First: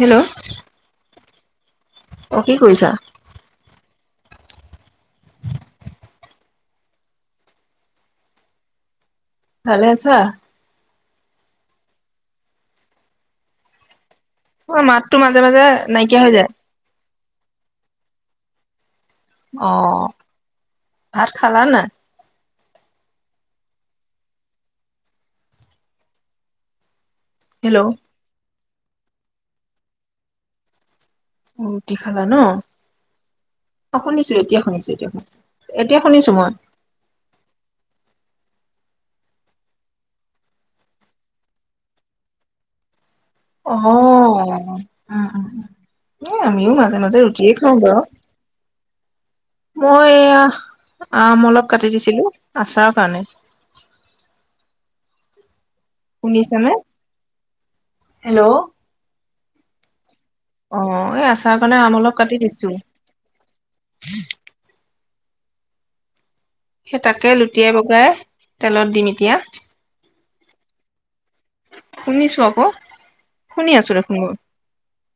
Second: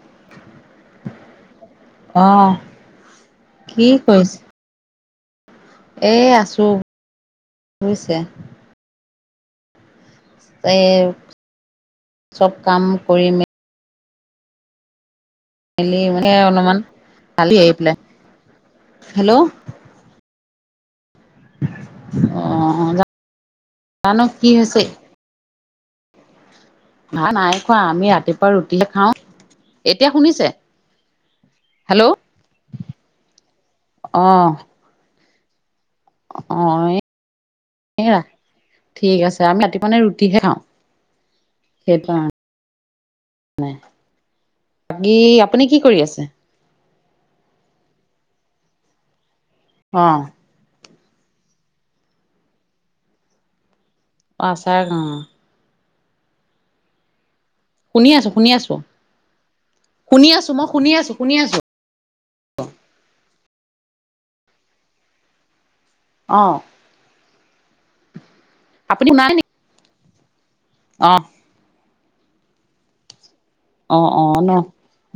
Hello! অ কি অঁহ কৰিছা কি কৰিছে? এ আছো। শুনিছে? ভালে আছা? এই চব কাম কৰি মেলি অ মাততো মাজে মাজে মেলি নাইকিয়া হৈ মানে যায়। অলপমান [unintelligible] হেল্ল'! অঁ, ভাত খালা নে নাই? অঁহ জানো কি হৈছে। ভাত নাই খোৱা হেল্ল' আমি ৰাতিপুৱা ৰুটিহে খাওঁ। এতিয়া শুনিছে? ৰুটি হেল্ল' খালা ন। অঁ শুনিছো এতিয়া শুনিছো এতিয়া শুনিছো এতিয়া শুনিছো। মই অঁ এ ঠিক আছে, আমি ৰাতিপুৱা মানে ৰুটিহে খাওঁ। সেইকাৰণে অ বাকী উম উম আপুনি কি কৰি আছে? এ আমিও মাজে মাজে ৰুটিয়ে খাওঁ বাৰু। মই অ', এয়া আম অলপ কাটি দিছিলো আচাৰৰ কাৰণে অঁ আচাৰ অহ। শুনিছা নে? শুনি আছোঁ শুনি আছোঁ শুনি আছোঁ। মই অ শুনি আছোঁ, এই শুনি আছোঁ আচাৰ কাৰণে আম অলপ কাটি দিছো। অঁ। সেই তাকে লুটিয়াই বগৰাই তেলত দিম এতিয়া। অঁ। শুনিছো আক'। অঁ অঁ ন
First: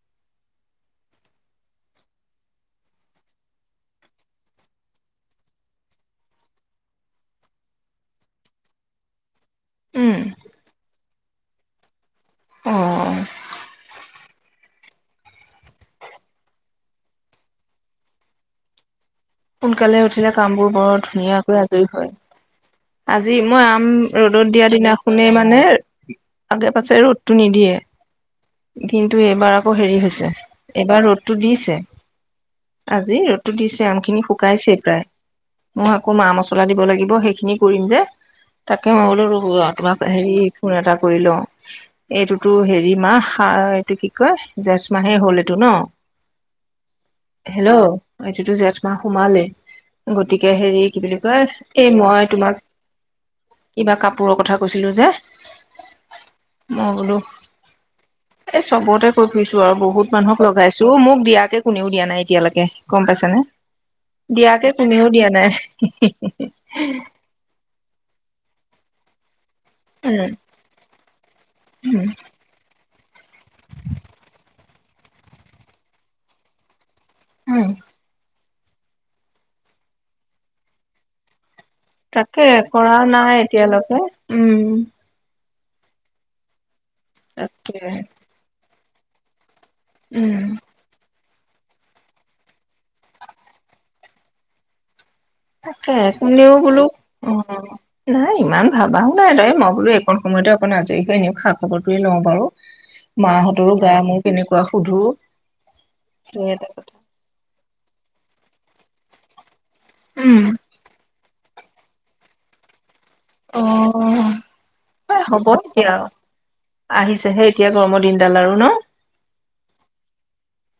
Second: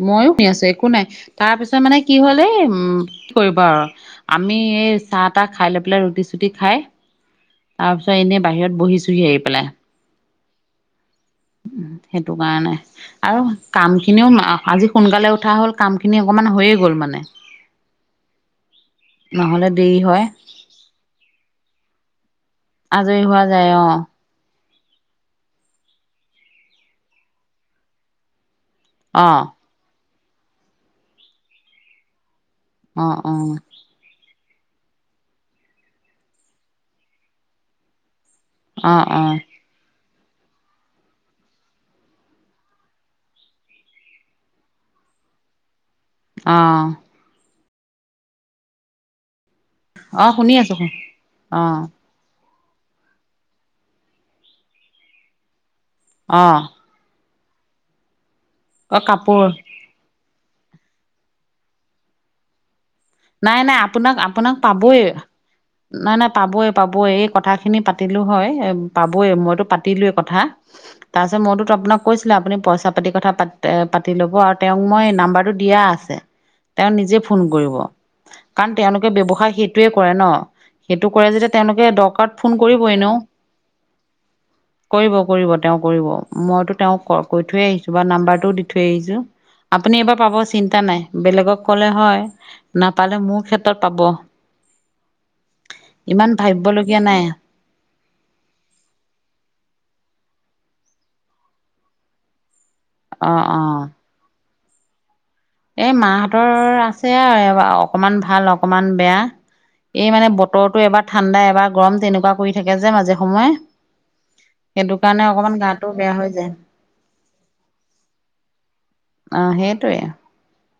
মইয়ো শুনি আছো একো নাই তাৰ পিছত মানে কি হল এ উম কি কৰিব আৰু আমি এই চাহ তাহ খাই লৈ পেলাই ৰুটি চুটি খাই তাৰ পিছত এনেই বাহিৰত বহিছোহি আহি পেলাই। উম। সেইটো কাৰণে অ আৰু কাম খিনিও আজি সোনকালে উঠা হ'ল কামখিনি অকণমান হৈয়ে গ'ল মানে নহলে সোনকালে দেৰি হয় উঠিলে কাম বোৰ বৰ ধুনীয়াকৈ আজৰি হয়। আজৰি আজি হোৱা মই যায় অ আম ৰ'দত দিয়া দিনাখনেই মানে আগে পাছে ৰ'দটো নিদিয়ে কিন্তু অ এইবাৰ আকৌ হেৰি হৈছে এইবাৰ ৰ'দটো দিছে। অ আজি অ ৰ'দতো দিছে আম খিনি শুকাইছে প্ৰায় মই আকৌ মা মছলা দিব লাগিব সেইখিনি কৰিম যে অ তাকে মই অ বোলো ৰো তোমাক হেৰি ফোন এটা কৰি লওঁ এইটোতো হেৰি মাহ এইটো কি কয় জেঠ মাহে হ'ল এইটো ন? অঁ। হেল্ল' এইটোতো জেঠ মাহ সোমালে। অ গতিকে শুনি আছো হেৰি কি বুলি কয় অ এই মই তোমাক কিবা কাপোৰৰ কথা কৈছিলো যে [inaudible] অ। মই বোলো এই অ চবতে কৈ কাপোৰ ফুৰিছো আৰু বহুত মানুহক লগাইছো মোক দিয়াকে কোনেও দিয়া নাই এতিয়ালেকে, গম পাইছা। নাই নাই আপোনাক আপোনাক পাবই, নাই নাই নাই পাবই পাবই এই কথাখিনি পাত পাতিলো হয় পাবই মইতো পাত পাতিলো উম কথা, তাৰপাছত মইতোতো আপোনাক উম কৈছিলোৱে আপুনি পইচা পাতি কথা পা পাতি ল'ব আৰু তেওঁক মই নাম্বাৰটো দিয়া আছে, তেওঁ নিজে ফোন উম কৰিব। কাৰণ তেওঁলোকে ব্যৱসায় সেইটোৱে কৰে ন, সেইটো কৰে যেতিয়া তেওঁলোকে দৰকাৰত তাকে ফোন কৰিব কৰা এনেও, নাই এতিয়ালৈকে উম কৰিব কৰিব তেওঁ কৰিব। মইতো তেওঁক কৈ থৈ তাকে আহিছো বা নাম্বাৰটোও দি থৈ আহিছো, আপুনি এইবাৰ উম পাব চিন্তা নাই। বেলেগক ক'লে হয়। নাপালে মোৰ ক্ষেত্ৰত পাব। তাকে ইমান কোনেও বোলো ভাবিবলগীয়া নাই অ। নাই ইমান ভাবাও নাই এনে মই বোলো এইকণ সময়তে অকণ আজৰি হৈ এনেও খা খবৰটোৱে লওঁ বাৰু। [inaudible] অ মাহঁতৰো গা মোৰ কেনেকুৱা সুধো। এ সেই এটা মাহঁতৰ কথা আছে আৰু অকমান ভাল অকমান বেয়া। এই মানে উম বতৰতো এবাৰ ঠাণ্ডা এবাৰ গৰম তেনেকুৱা কৰি থাকে যে মাজে সময়ে। অ অ অ। সেইটো কাৰণে হ'ব অকমান গাটো এতিয়া বেয়া হৈ যায়। আহিছেহে এতিয়া গৰমৰ দিনডাল আৰু ন? অ সেইটোৱে।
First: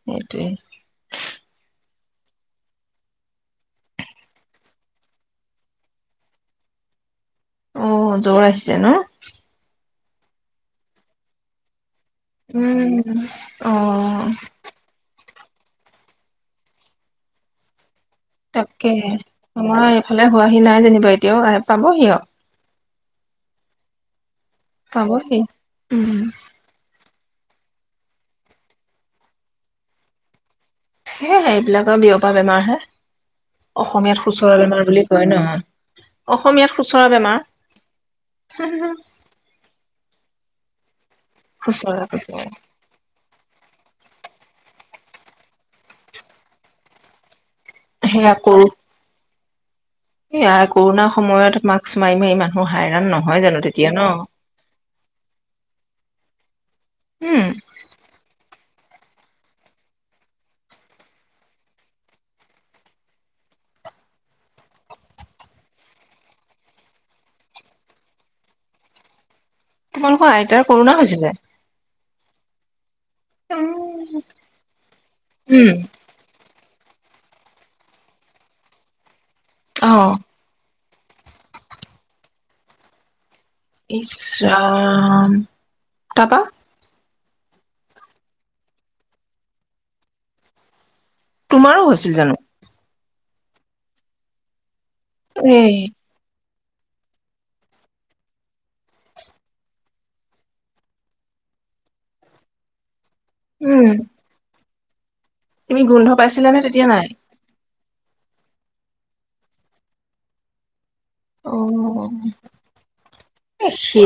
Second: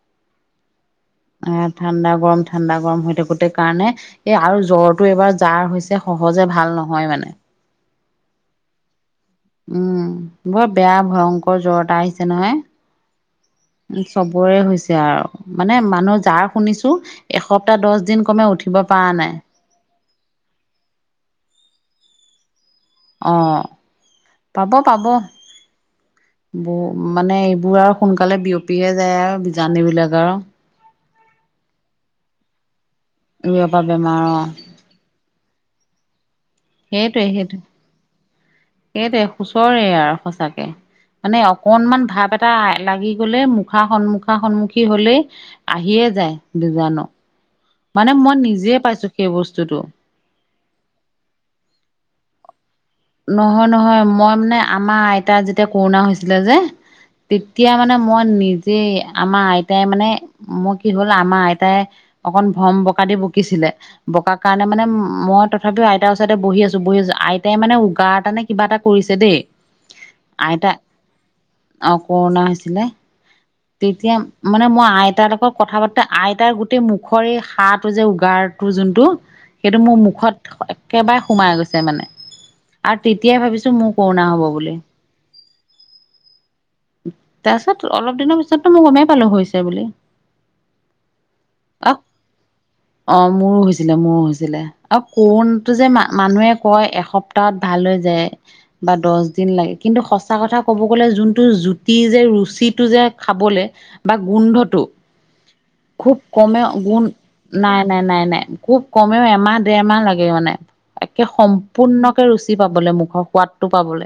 সেইটোৱেই। এ ঠাণ্ডা গৰম ঠাণ্ডা গৰম হৈ থাকোতে কাৰণে এ আৰু জ্বৰটো এবাৰ যাৰ হৈছে সহজে ভাল নহয় মানে। অ জ্বৰ আহিছে ন? উম বৰ বেয়া ভয়ংকৰ জ্বৰ এটা আহিছে। নহয় অ চবৰে হৈছে আৰু। মানে মানুহ যাৰ শুনিছো এসপ্তাহ দছ দিন কমে উঠিব পৰা তাকেহে নাই। আমাৰ এইফালে হোৱাহি নাই যেনিবা এতিয়াও, আহি পাবহি আও। অ পাব পাব। পাবহি উম [inaudible] মানে এইবোৰ আৰু সোনকালে বিয়পিহে যায় আৰু বিজাণু বিলাক আৰু। সেয়েহে এইবিলাকৰ বিয়পা বেমাৰ হে, এইবোৰৰ পৰা বেমাৰ অসমীয়াত অ সুচৰা বেমাৰ বুলি [unintelligible] অসমীয়াত সুচৰা সেইটোৱে সেইটো বেমাৰ। সেইটোৱে সুচৰে আৰু সঁচাকে মানে অকনমান খুচৰা ভাৱ খুচৰা এটা লাগি গলে মুখা সন্মুখা সন্মুখী হলেই আহিয়ে যায় বিজানো, মানে মই নিজে পাইছো সেই বস্তুটো। এয়া কৰোণাৰ সময়ত মাস্ক মাৰি মাৰি মানুহ হাইৰাণ নহয় জানো তেতিয়া নহয় ন? মই মানে আমাৰ আইতা যেতিয়া কৰোণা হৈছিলে যে, উম তেতিয়া মানে মই নিজ যে আমাৰ আইতাই মানে মোৰ কি হ'ল আমাৰ আইতাই অকণ ভ্ৰম বকা দি বকিছিলে। বকাৰ কাৰণে মানে মই তথাপিও আইতাৰ ওচৰতে বহি আছো বহি আছো আইতাই মানে কাৰাতানে কিবা এটা কৰিছে দেই। তোমালোকৰ আইতাৰ কৰোণা হৈছিলে? অঁ কৰোণা হৈছিলে, তেতিয়া মানে মই আইত লগ লগত উম কথা পাত এ আইতাৰ গোটেই মুখৰ এই সাঁৰটো যে উগাৰটো যোনটো সেইটো মোৰ অ মুখত একেবাৰে সোমাই গৈছে মানে, আৰু তেতিয়াই ভাবিছ ইচৰাম, তাৰপৰা তাৰ পিছত, অলপ দিনৰ পিছতো মই গমেই পালো হৈছে বুলি। তোমাৰো হৈছিল জানো? অ মোৰো হৈছিলে মোৰো হৈছিলে আৰু এই কৰুণটো যে মা মানুহে কয় এসপ্তাহত ভাল হৈ যায়। বা দছ দিন লাগে কিন্তু সঁচা কথা ক'ব গ'লে যোন টো জুতি যে ৰুচিটো যে খাবলে উম বা গোন্ধটো তুমি গোন্ধ খুব পাইছিলানে কমেয় তেতিয়া গুণ নাই নাই নাই নাই নাই, খুব কমেও এমাহ দেৰমাহ লাগে মানে। একে অ সম্পূৰ্ণকে ৰুচি পাবলে মুখৰ সোৱাদটো পাবলে।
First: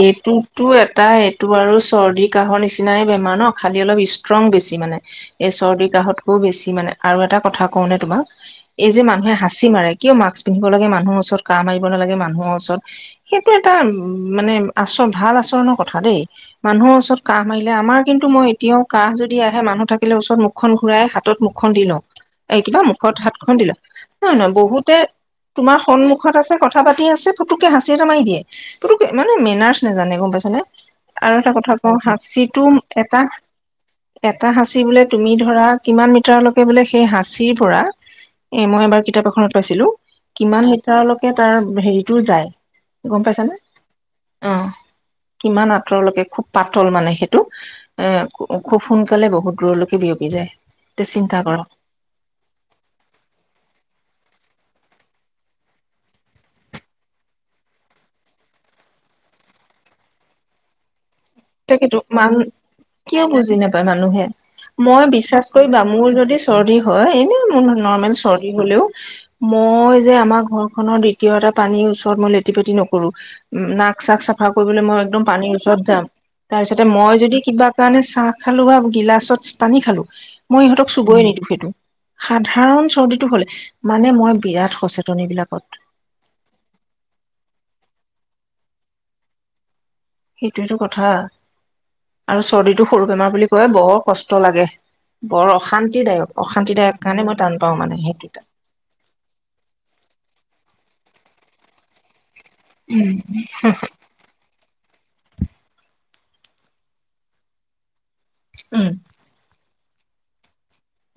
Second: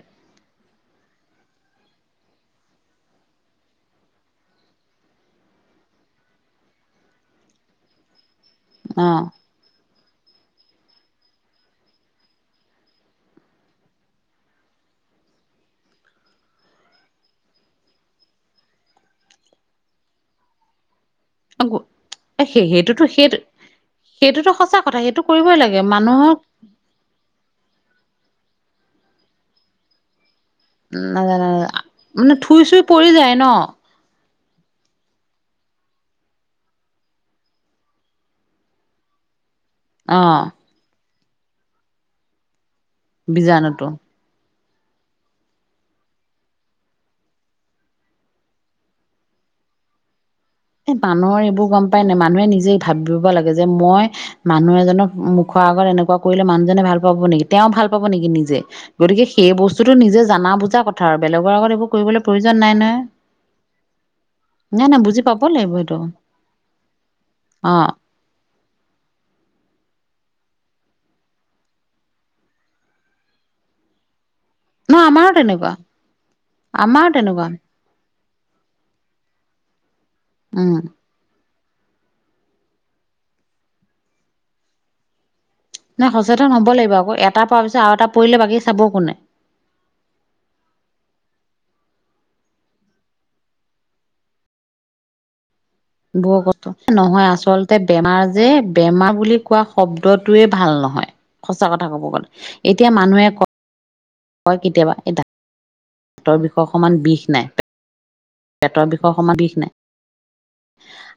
এইটো এটাই এইটো আৰু চৰ্দি কাহৰ নিচিনাই বেমাৰ ন খালি অলপ ষ্ট্ৰং বেছি মানে। এই চৰ্দি কাহঁতকৈ বেছি মানে, আৰু এটা কথা কওঁ নে তোমাক। এই যে অ মানুহে হাঁচি মাৰে কিয় মাক্স পিন্ধিব লাগে, মানুহ ওচৰত কাঁহ মাৰিব নালাগে মানুহৰ ওচৰত সেইটো এটা উম মানে আচৰণ ভাল আচৰণৰ কথা দেই। মানুহৰ ওচৰত কাঁহ মাৰিলে আমাৰ কিন্তু মই এতিয়াও কাঁহ যদি আহে মানুহ থাকিলে ওচৰত মুখখন ঘূৰাই হাত ত মুখখন দি লওঁ। এই সেই কিবা সেইটোতো মুখত সেইটো হাতখন দি লওঁ, নহ নহয় সেইটোতো সঁচা বহুতে কথা সেইটো কৰিবই তোমাৰ লাগে সন্মুখত মানুহক আছে কথা কথা পাতি আছে পুটুকে হাঁচি এটা মাৰি দিয়ে পুটুকে মানে মেনাৰ্চ নাজানে গম পাইছে নে। আৰু নাজানো এটা কথা কওঁ মানে থুই হাঁচিটো চুই পৰি এটা যায় ন এটা সাঁচি বোলে তুমি ধৰা কিমান মিটাৰলৈকে বোলে সেই সাঁচীৰ পৰা এই মই এবাৰ কিতাপ এখনত পাইছিলো। অ কিমান মিটাৰলৈকে তাৰ হেৰিটো যায় গম পাইছানে? অ [inaudible] কিমান আঁতৰলৈকে খুব পাতল মানে সেইটো। এ খুব সোনকালে বহুত দূৰলৈকে বিয়পি যায়। এ এতিয়া চিন্তা মানুহৰ এইবোৰ কৰক গম পাই নাই মানুহে নিজে ভাবিব লাগে যে, মই মানুহ এজনক মুখৰ আগত এনেকুৱা কৰিলে মানুহজনে ভাল পাব নেকি, তেওঁ ভাল পাব নেকি নিজে? গতিকে সেই বস্তুতটো নিজে জানা বুজা কথ তাকেতো মান কিয় বুজি নাপায় মানুহে, নাই নাই মই বেছি বুজি পাব বিশ্বাস লাগিব কৰিবা সেইটো মোৰ যদি চৰ্দি হয় এনেই মোৰ অ নৰ্মেল চৰ্দি হ'লেও মই যে আমাৰ ঘৰখনৰ দ্বিতীয় এটা পানীৰ ওচৰত মই লেটি পেটি নকৰো। নাক চাক চাফা কৰিবলে ন মই একদম আমাৰো পানীৰ তেনেকুৱা ওচৰত যাম। তাৰ পিছতে আমাৰো মই যদি তেনেকুৱা কিবা কাৰণে চাহ খালো আও গিলাচত পানী খালো। মই উম ইহঁতক চুবইে নিদিওঁ সেইটো। সাধাৰণ চৰ্দিটো হলে, মানে মই বিৰাট সচেতন বিলাকত। নাই সচেতন হ'ব লাগিব, আকৌ এটা পিছত আৰু এটা পৰিলে বাকী চাব কোনে। সেইটোয়েটো কথা। আৰু চৰ্দিটো সৰু বেমাৰ বুলি কয় বৰ কষ্ট লাগে, বৰ অশান্ত- বৰ কষ্ট', নহয় আচলতে বেমাৰ সেইটো যে বেমাৰ বুলি কোৱা শব্দটোয়ে ভাল নহয়, সচা কথা কব গ'লে। এতিয়া মানুহে কয় হয় কেতিয়াবা, এই ডাক্তৰৰ বিষয়ে অকণমান বিষ নাই। পেটৰ উম। বিষৰ সমান বিষ নাই।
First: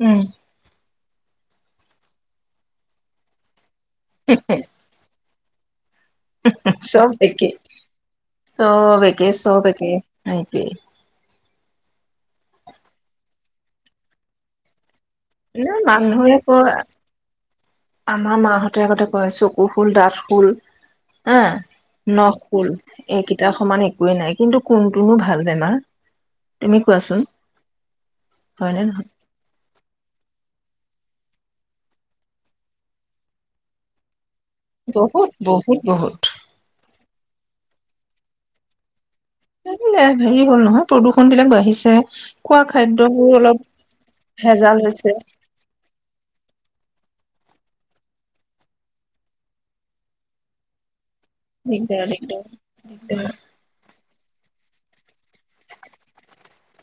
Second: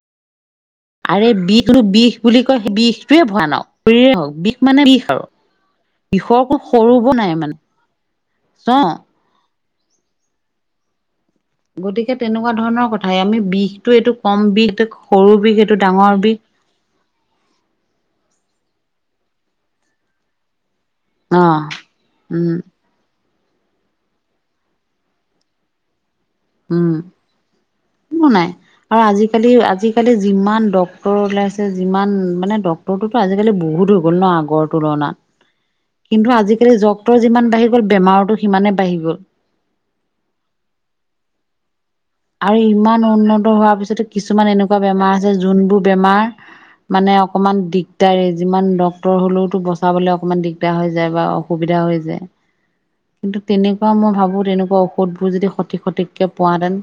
উম', আৰে বি তো বিষ বুলি কয়, বিষটোৱে ভয়ানক। শৰীৰে হওঁক বিষ মানে বিষ আৰু। বিষৰকো চব সৰুবৰ নাই মানে অ গেছো, তাকেই সেইটোৱেই। গতিকে তেনেকুৱা ধৰণৰ কথাই, আমি বিষটো এইটো কম বিষ, এইটো সৰু বিষ, এনে এইটো ডাঙৰ মানুহে বিষ কয় আমাৰ মাহঁতে আগতে কয়, চকু শুল, দাঠ শুল হা, অ নখ উম শুল। এইকেইটা সমান একোৱে নাই, কিন্তু কোনটোনো ভাল বেমা? উম', কোনো নাই হয় নে আৰু নহয়? আজি আজিকালি আজিকালি যিমান ডক্তৰ ওলাইছে যিমান মানে ডক্তৰটোতো আজিকালি বহুত হৈ গ'ল ন' আগত তুলনাত। বহুত বহুত বহুত কিন্তু আজিকালি ডক্তৰ যিমান বাঢ়ি গ'ল বেমাৰতো সিমানে বাঢ়ি গ'ল। তাকে হে হেৰি হ'ল নহয় প্ৰদূষণ বিলাক বাঢ়িছে। আৰু খোৱা ইমান খাদ্যবোৰ উন্নত অলপ হোৱাৰ পিছত কিছুমান ভেজাল এনেকুৱা হৈছে বেমাৰ আছে যোনবোৰ বেমাৰ মানে অকণমান দিগদাৰেই, যিমান ডক্তৰ হ'লেওতো বচাবলে অকণমান দিগদাৰ হৈ যায় বাও অসুবিধা হৈ দিগদাৰ যায় দিগদাৰ দিগদাৰ। কিন্তু তেনেক ত' মই ভাবোঁ তেনেকুৱা ঔষধবোৰ যদি সঠিক সঠিককৈ পোৱাতেন।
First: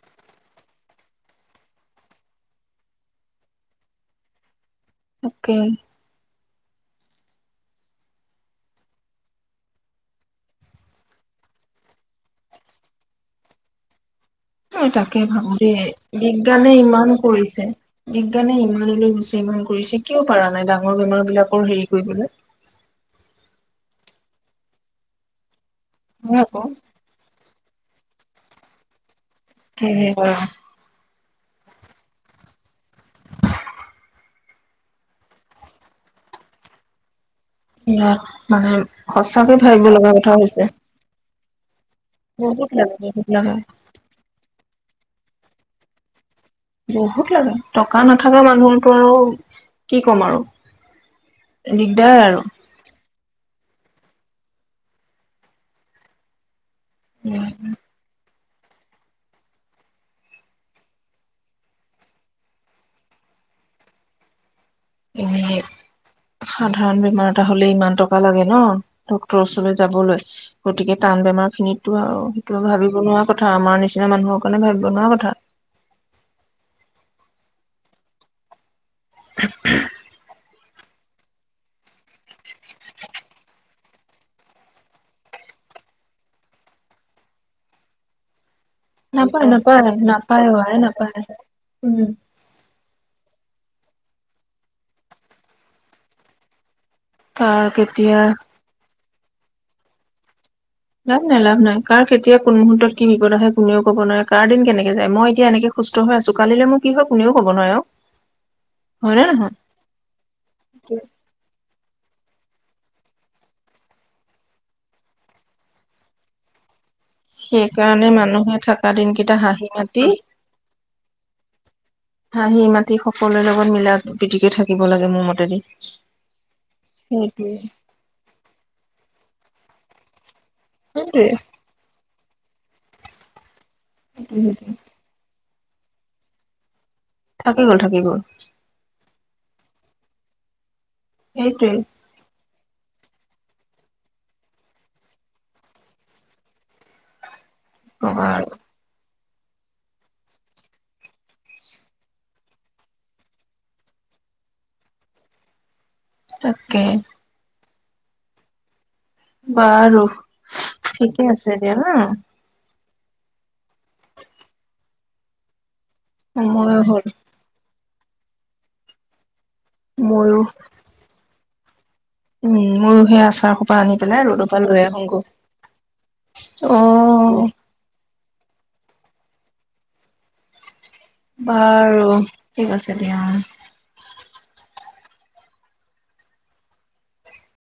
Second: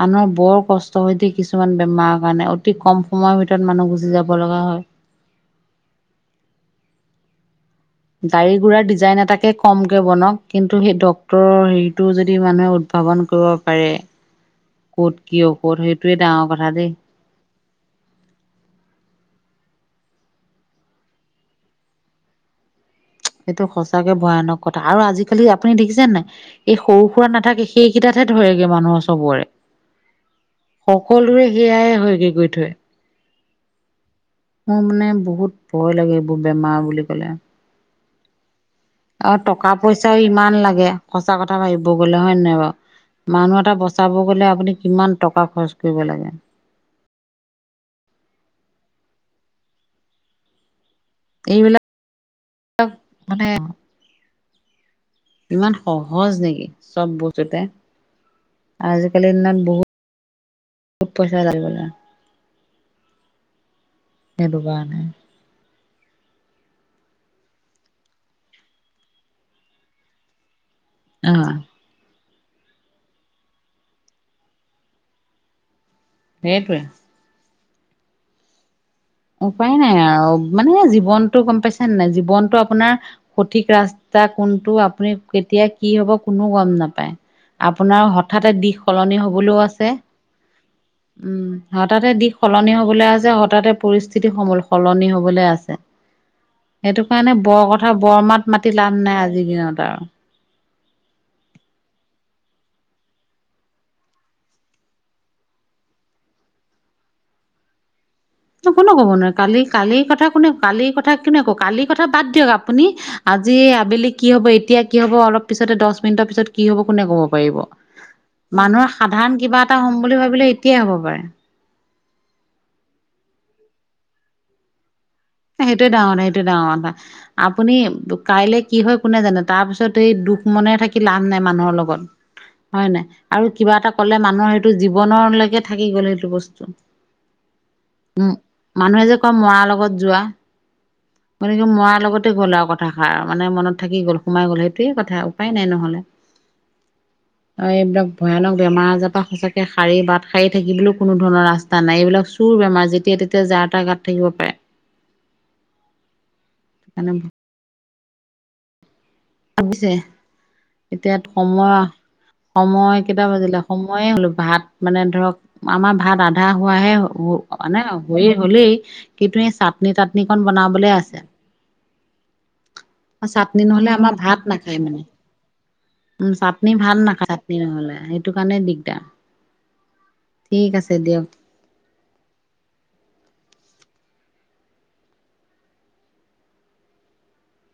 মানুহৰ বৰ কষ্ট হয় দেই কিছুমান বেমাৰৰ কাৰণে, অতি কম সময়ৰ ভিতৰত মানুহ গুচি যাব লগা হয়। তাকে গাড়ী ঘোৰাৰ ডিজাইন এটাকে কমকে বনাওক কিন্তু সেই ডক্তটৰৰ হেৰিতটো যদি মানুহে ভাৱন কৰিব পাৰে। হয় ক'ত তাকে কি ভাবো ঔষধ দেই, সেইটোৱে ডাঙৰ কথা বিজ্ঞানে দেই। ইমান কৰিছে। বিজ্ঞানে ইমানবোৰ দিছে, ইমান কৰিছে, কিয় পৰা নাই ডাঙৰ বেমাৰ বিলিলাকৰ হেৰি কৰিবলে। সেইটো সঁচাকে ভয়ানক কথা আৰু আজিকালি আপুনি দেখিছে নাই? হয় আকৌ এই সৰু সুৰা নাথাকে সেইকেইটাতহে ধৰেগে মানুহৰ চবৰে। কি হ [unintelligible] সকলোৰে সেয়াই হয়গে গৈ থৈ। মোৰ মানে বহুত ভয় লাগে এইবোৰ বেমাৰ বুলি ক'লে। ইয়াত মানুহে আৰু সঁচাকৈয় টকা ভাবিব লগা পইচাও কথা ইমান হৈছে। লাগে সঁচা কথা ভাবিব গ'লে হয় নে নাই বহুত বাৰু লাগে বহুত লাগে মানুহ এটা বচা চাব গ'লে আপুনি কিমান টকা খৰচ কৰিব লাগে? বহুত লাগে। টকা নাথকা মানুহৰতো আৰু কি ক'ম আৰু? দিগদাৰ আৰু। অ, মানে ইমান সহজ নিকি, চব বস্তুতে? আজিকালিৰ দিনত বহুত পইচা ঢালিব লাগে। - সেইটো কাৰণে। উম', সাধাৰণ বেমাৰ এটা হলে ইমান টকা লাগে নঃ ডক্তৰৰ ওচৰলৈ যাবলৈ, গতিকে টান অ বেমাৰ খিনিতটো আৰু সেইটো ভাবিব নোৱাৰা কথা আমাৰ নিচিনা মানুহৰ কাৰণে ভাবিব নোৱাৰা কথা। সেইটোৱে। উপায় নাই আৰু মানে জীৱনতটো গম পাইছে নে নাই? জীৱনতটো আপোনাৰ সঠিক ৰাচ তাৰ কোনটো আপুনি কেতিয়া কি হব কোনো গম নাপায়, আপোনাৰ হঠাতে দিশ সলনি নাপায় হবলৈও নাপায় আছে, নাপায় আই নাপায় উম উম হঠাতে দিশ সলনি হবলৈ আছে হঠাতে পৰিস্থিতি সমূল সলনি হবলৈ আছে। সেইটো কাৰণে বৰ কাৰ কথা কেতিয়া বৰ মাত মাতি লাভ নাই আজিৰ দিনত আৰু লাভ নাই লাভ নাই কাৰ কেতিয়া কোন মুহুৰৰ্তত কি বিপদ আহে কোনেও ক'ব নোৱাৰে কাৰ দিন কেনেকে যায় মই এতিয়া এনেকে, সুস্থ হৈ আছো কালিলে মোৰ কি হয় কোনেও ক'ব নোৱাৰে আৰু কোনো হয় কবৰ নে নোৱাৰে নহয় কালি, কালিৰ কথা কোনে কালিৰ কথা কোনে আকৌ কালিৰ কথা বাদ দিয়ক আপুনি, আজি আবেলি কি হব এতিয়া কি হ'ব অলপ পিছতে দহ মিনিটৰ পিছত কি হব কোনে ক'ব। সেইকাৰণে মানুহে থকা মানুহৰ দিনকেইটা সাধাৰণ কিবা হাঁহি এটা হম মাতি বুলি ভাবিলে এতিয়াই হ'ব পাৰে। হাঁহি মাতি সকলোৰে লগত মিলাত পতিকে থাকিব লাগে মোৰ মতে। সেইটোৱে ডাঙৰ কথা সেইটোৱে ডাঙৰ কথা আপুনি কাইলে কি হয় কোনে জানে তাৰ পিছত এই দুখ, মনে থাকি লাভ নাই সেইটোৱে মানুহৰ লগত হয় নাই আৰু কিবা এটা কলে মানুহৰ, বনলৈকে থাকি গ'ল সেইটো বস্তু, থাকি গ'ল থাকি গ'ল, মানুহে যে কয় মৰাৰ লগত যোৱা মানে কি সেইটোৱে মৰাৰ লগতে গ'ল আৰু কথা। কথাষাৰ মানে মনত থাকি গ'ল সোমাই গ'ল সেইটোৱে কথা উপায় নাই নহ'লে। এইবিলাক কবা আৰু ভয়ানক বেমাৰ আজাৰ। সঁাক সঁচাকে সাৰি বাট সাৰি থাকিবলৈও কোনো ধৰণৰ ৰাস্ত নাই এইবিলাক চুৰ বেমাৰ যেতিয়া তেতিয়া যাৰ এ তটা গাত থাকিব পাৰে। তাকে। সেইকাৰণে ভাবিছে বাৰু এতিয়া ঠিকে আছে দিয়া সময়ৰ, হা সময় কেইটা বাজিলে সময়ে হ'লো ভাত মানে ধৰক, আমাৰ ভাত আধা সময়ো হোৱাহে হ'ল মানে হৈয়ে হলেই কিন্তু, চাটনি ময়ো টানিকণ বনাবলৈ আছে। উম ময়ো সেই আচাৰ চাটনি হোপা নহ'লে আনি আমাৰ পেলাই। ভাত ৰ'দৰ পৰা নাখায় লৈ মানে আহোগৈ উ চাটনি অ ভাত নাখায় চাটনি নহ'লে সেইটো কাৰণে দি, ঠিক আছে দিয়ক। বাৰু ঠিক আছে দিয়া।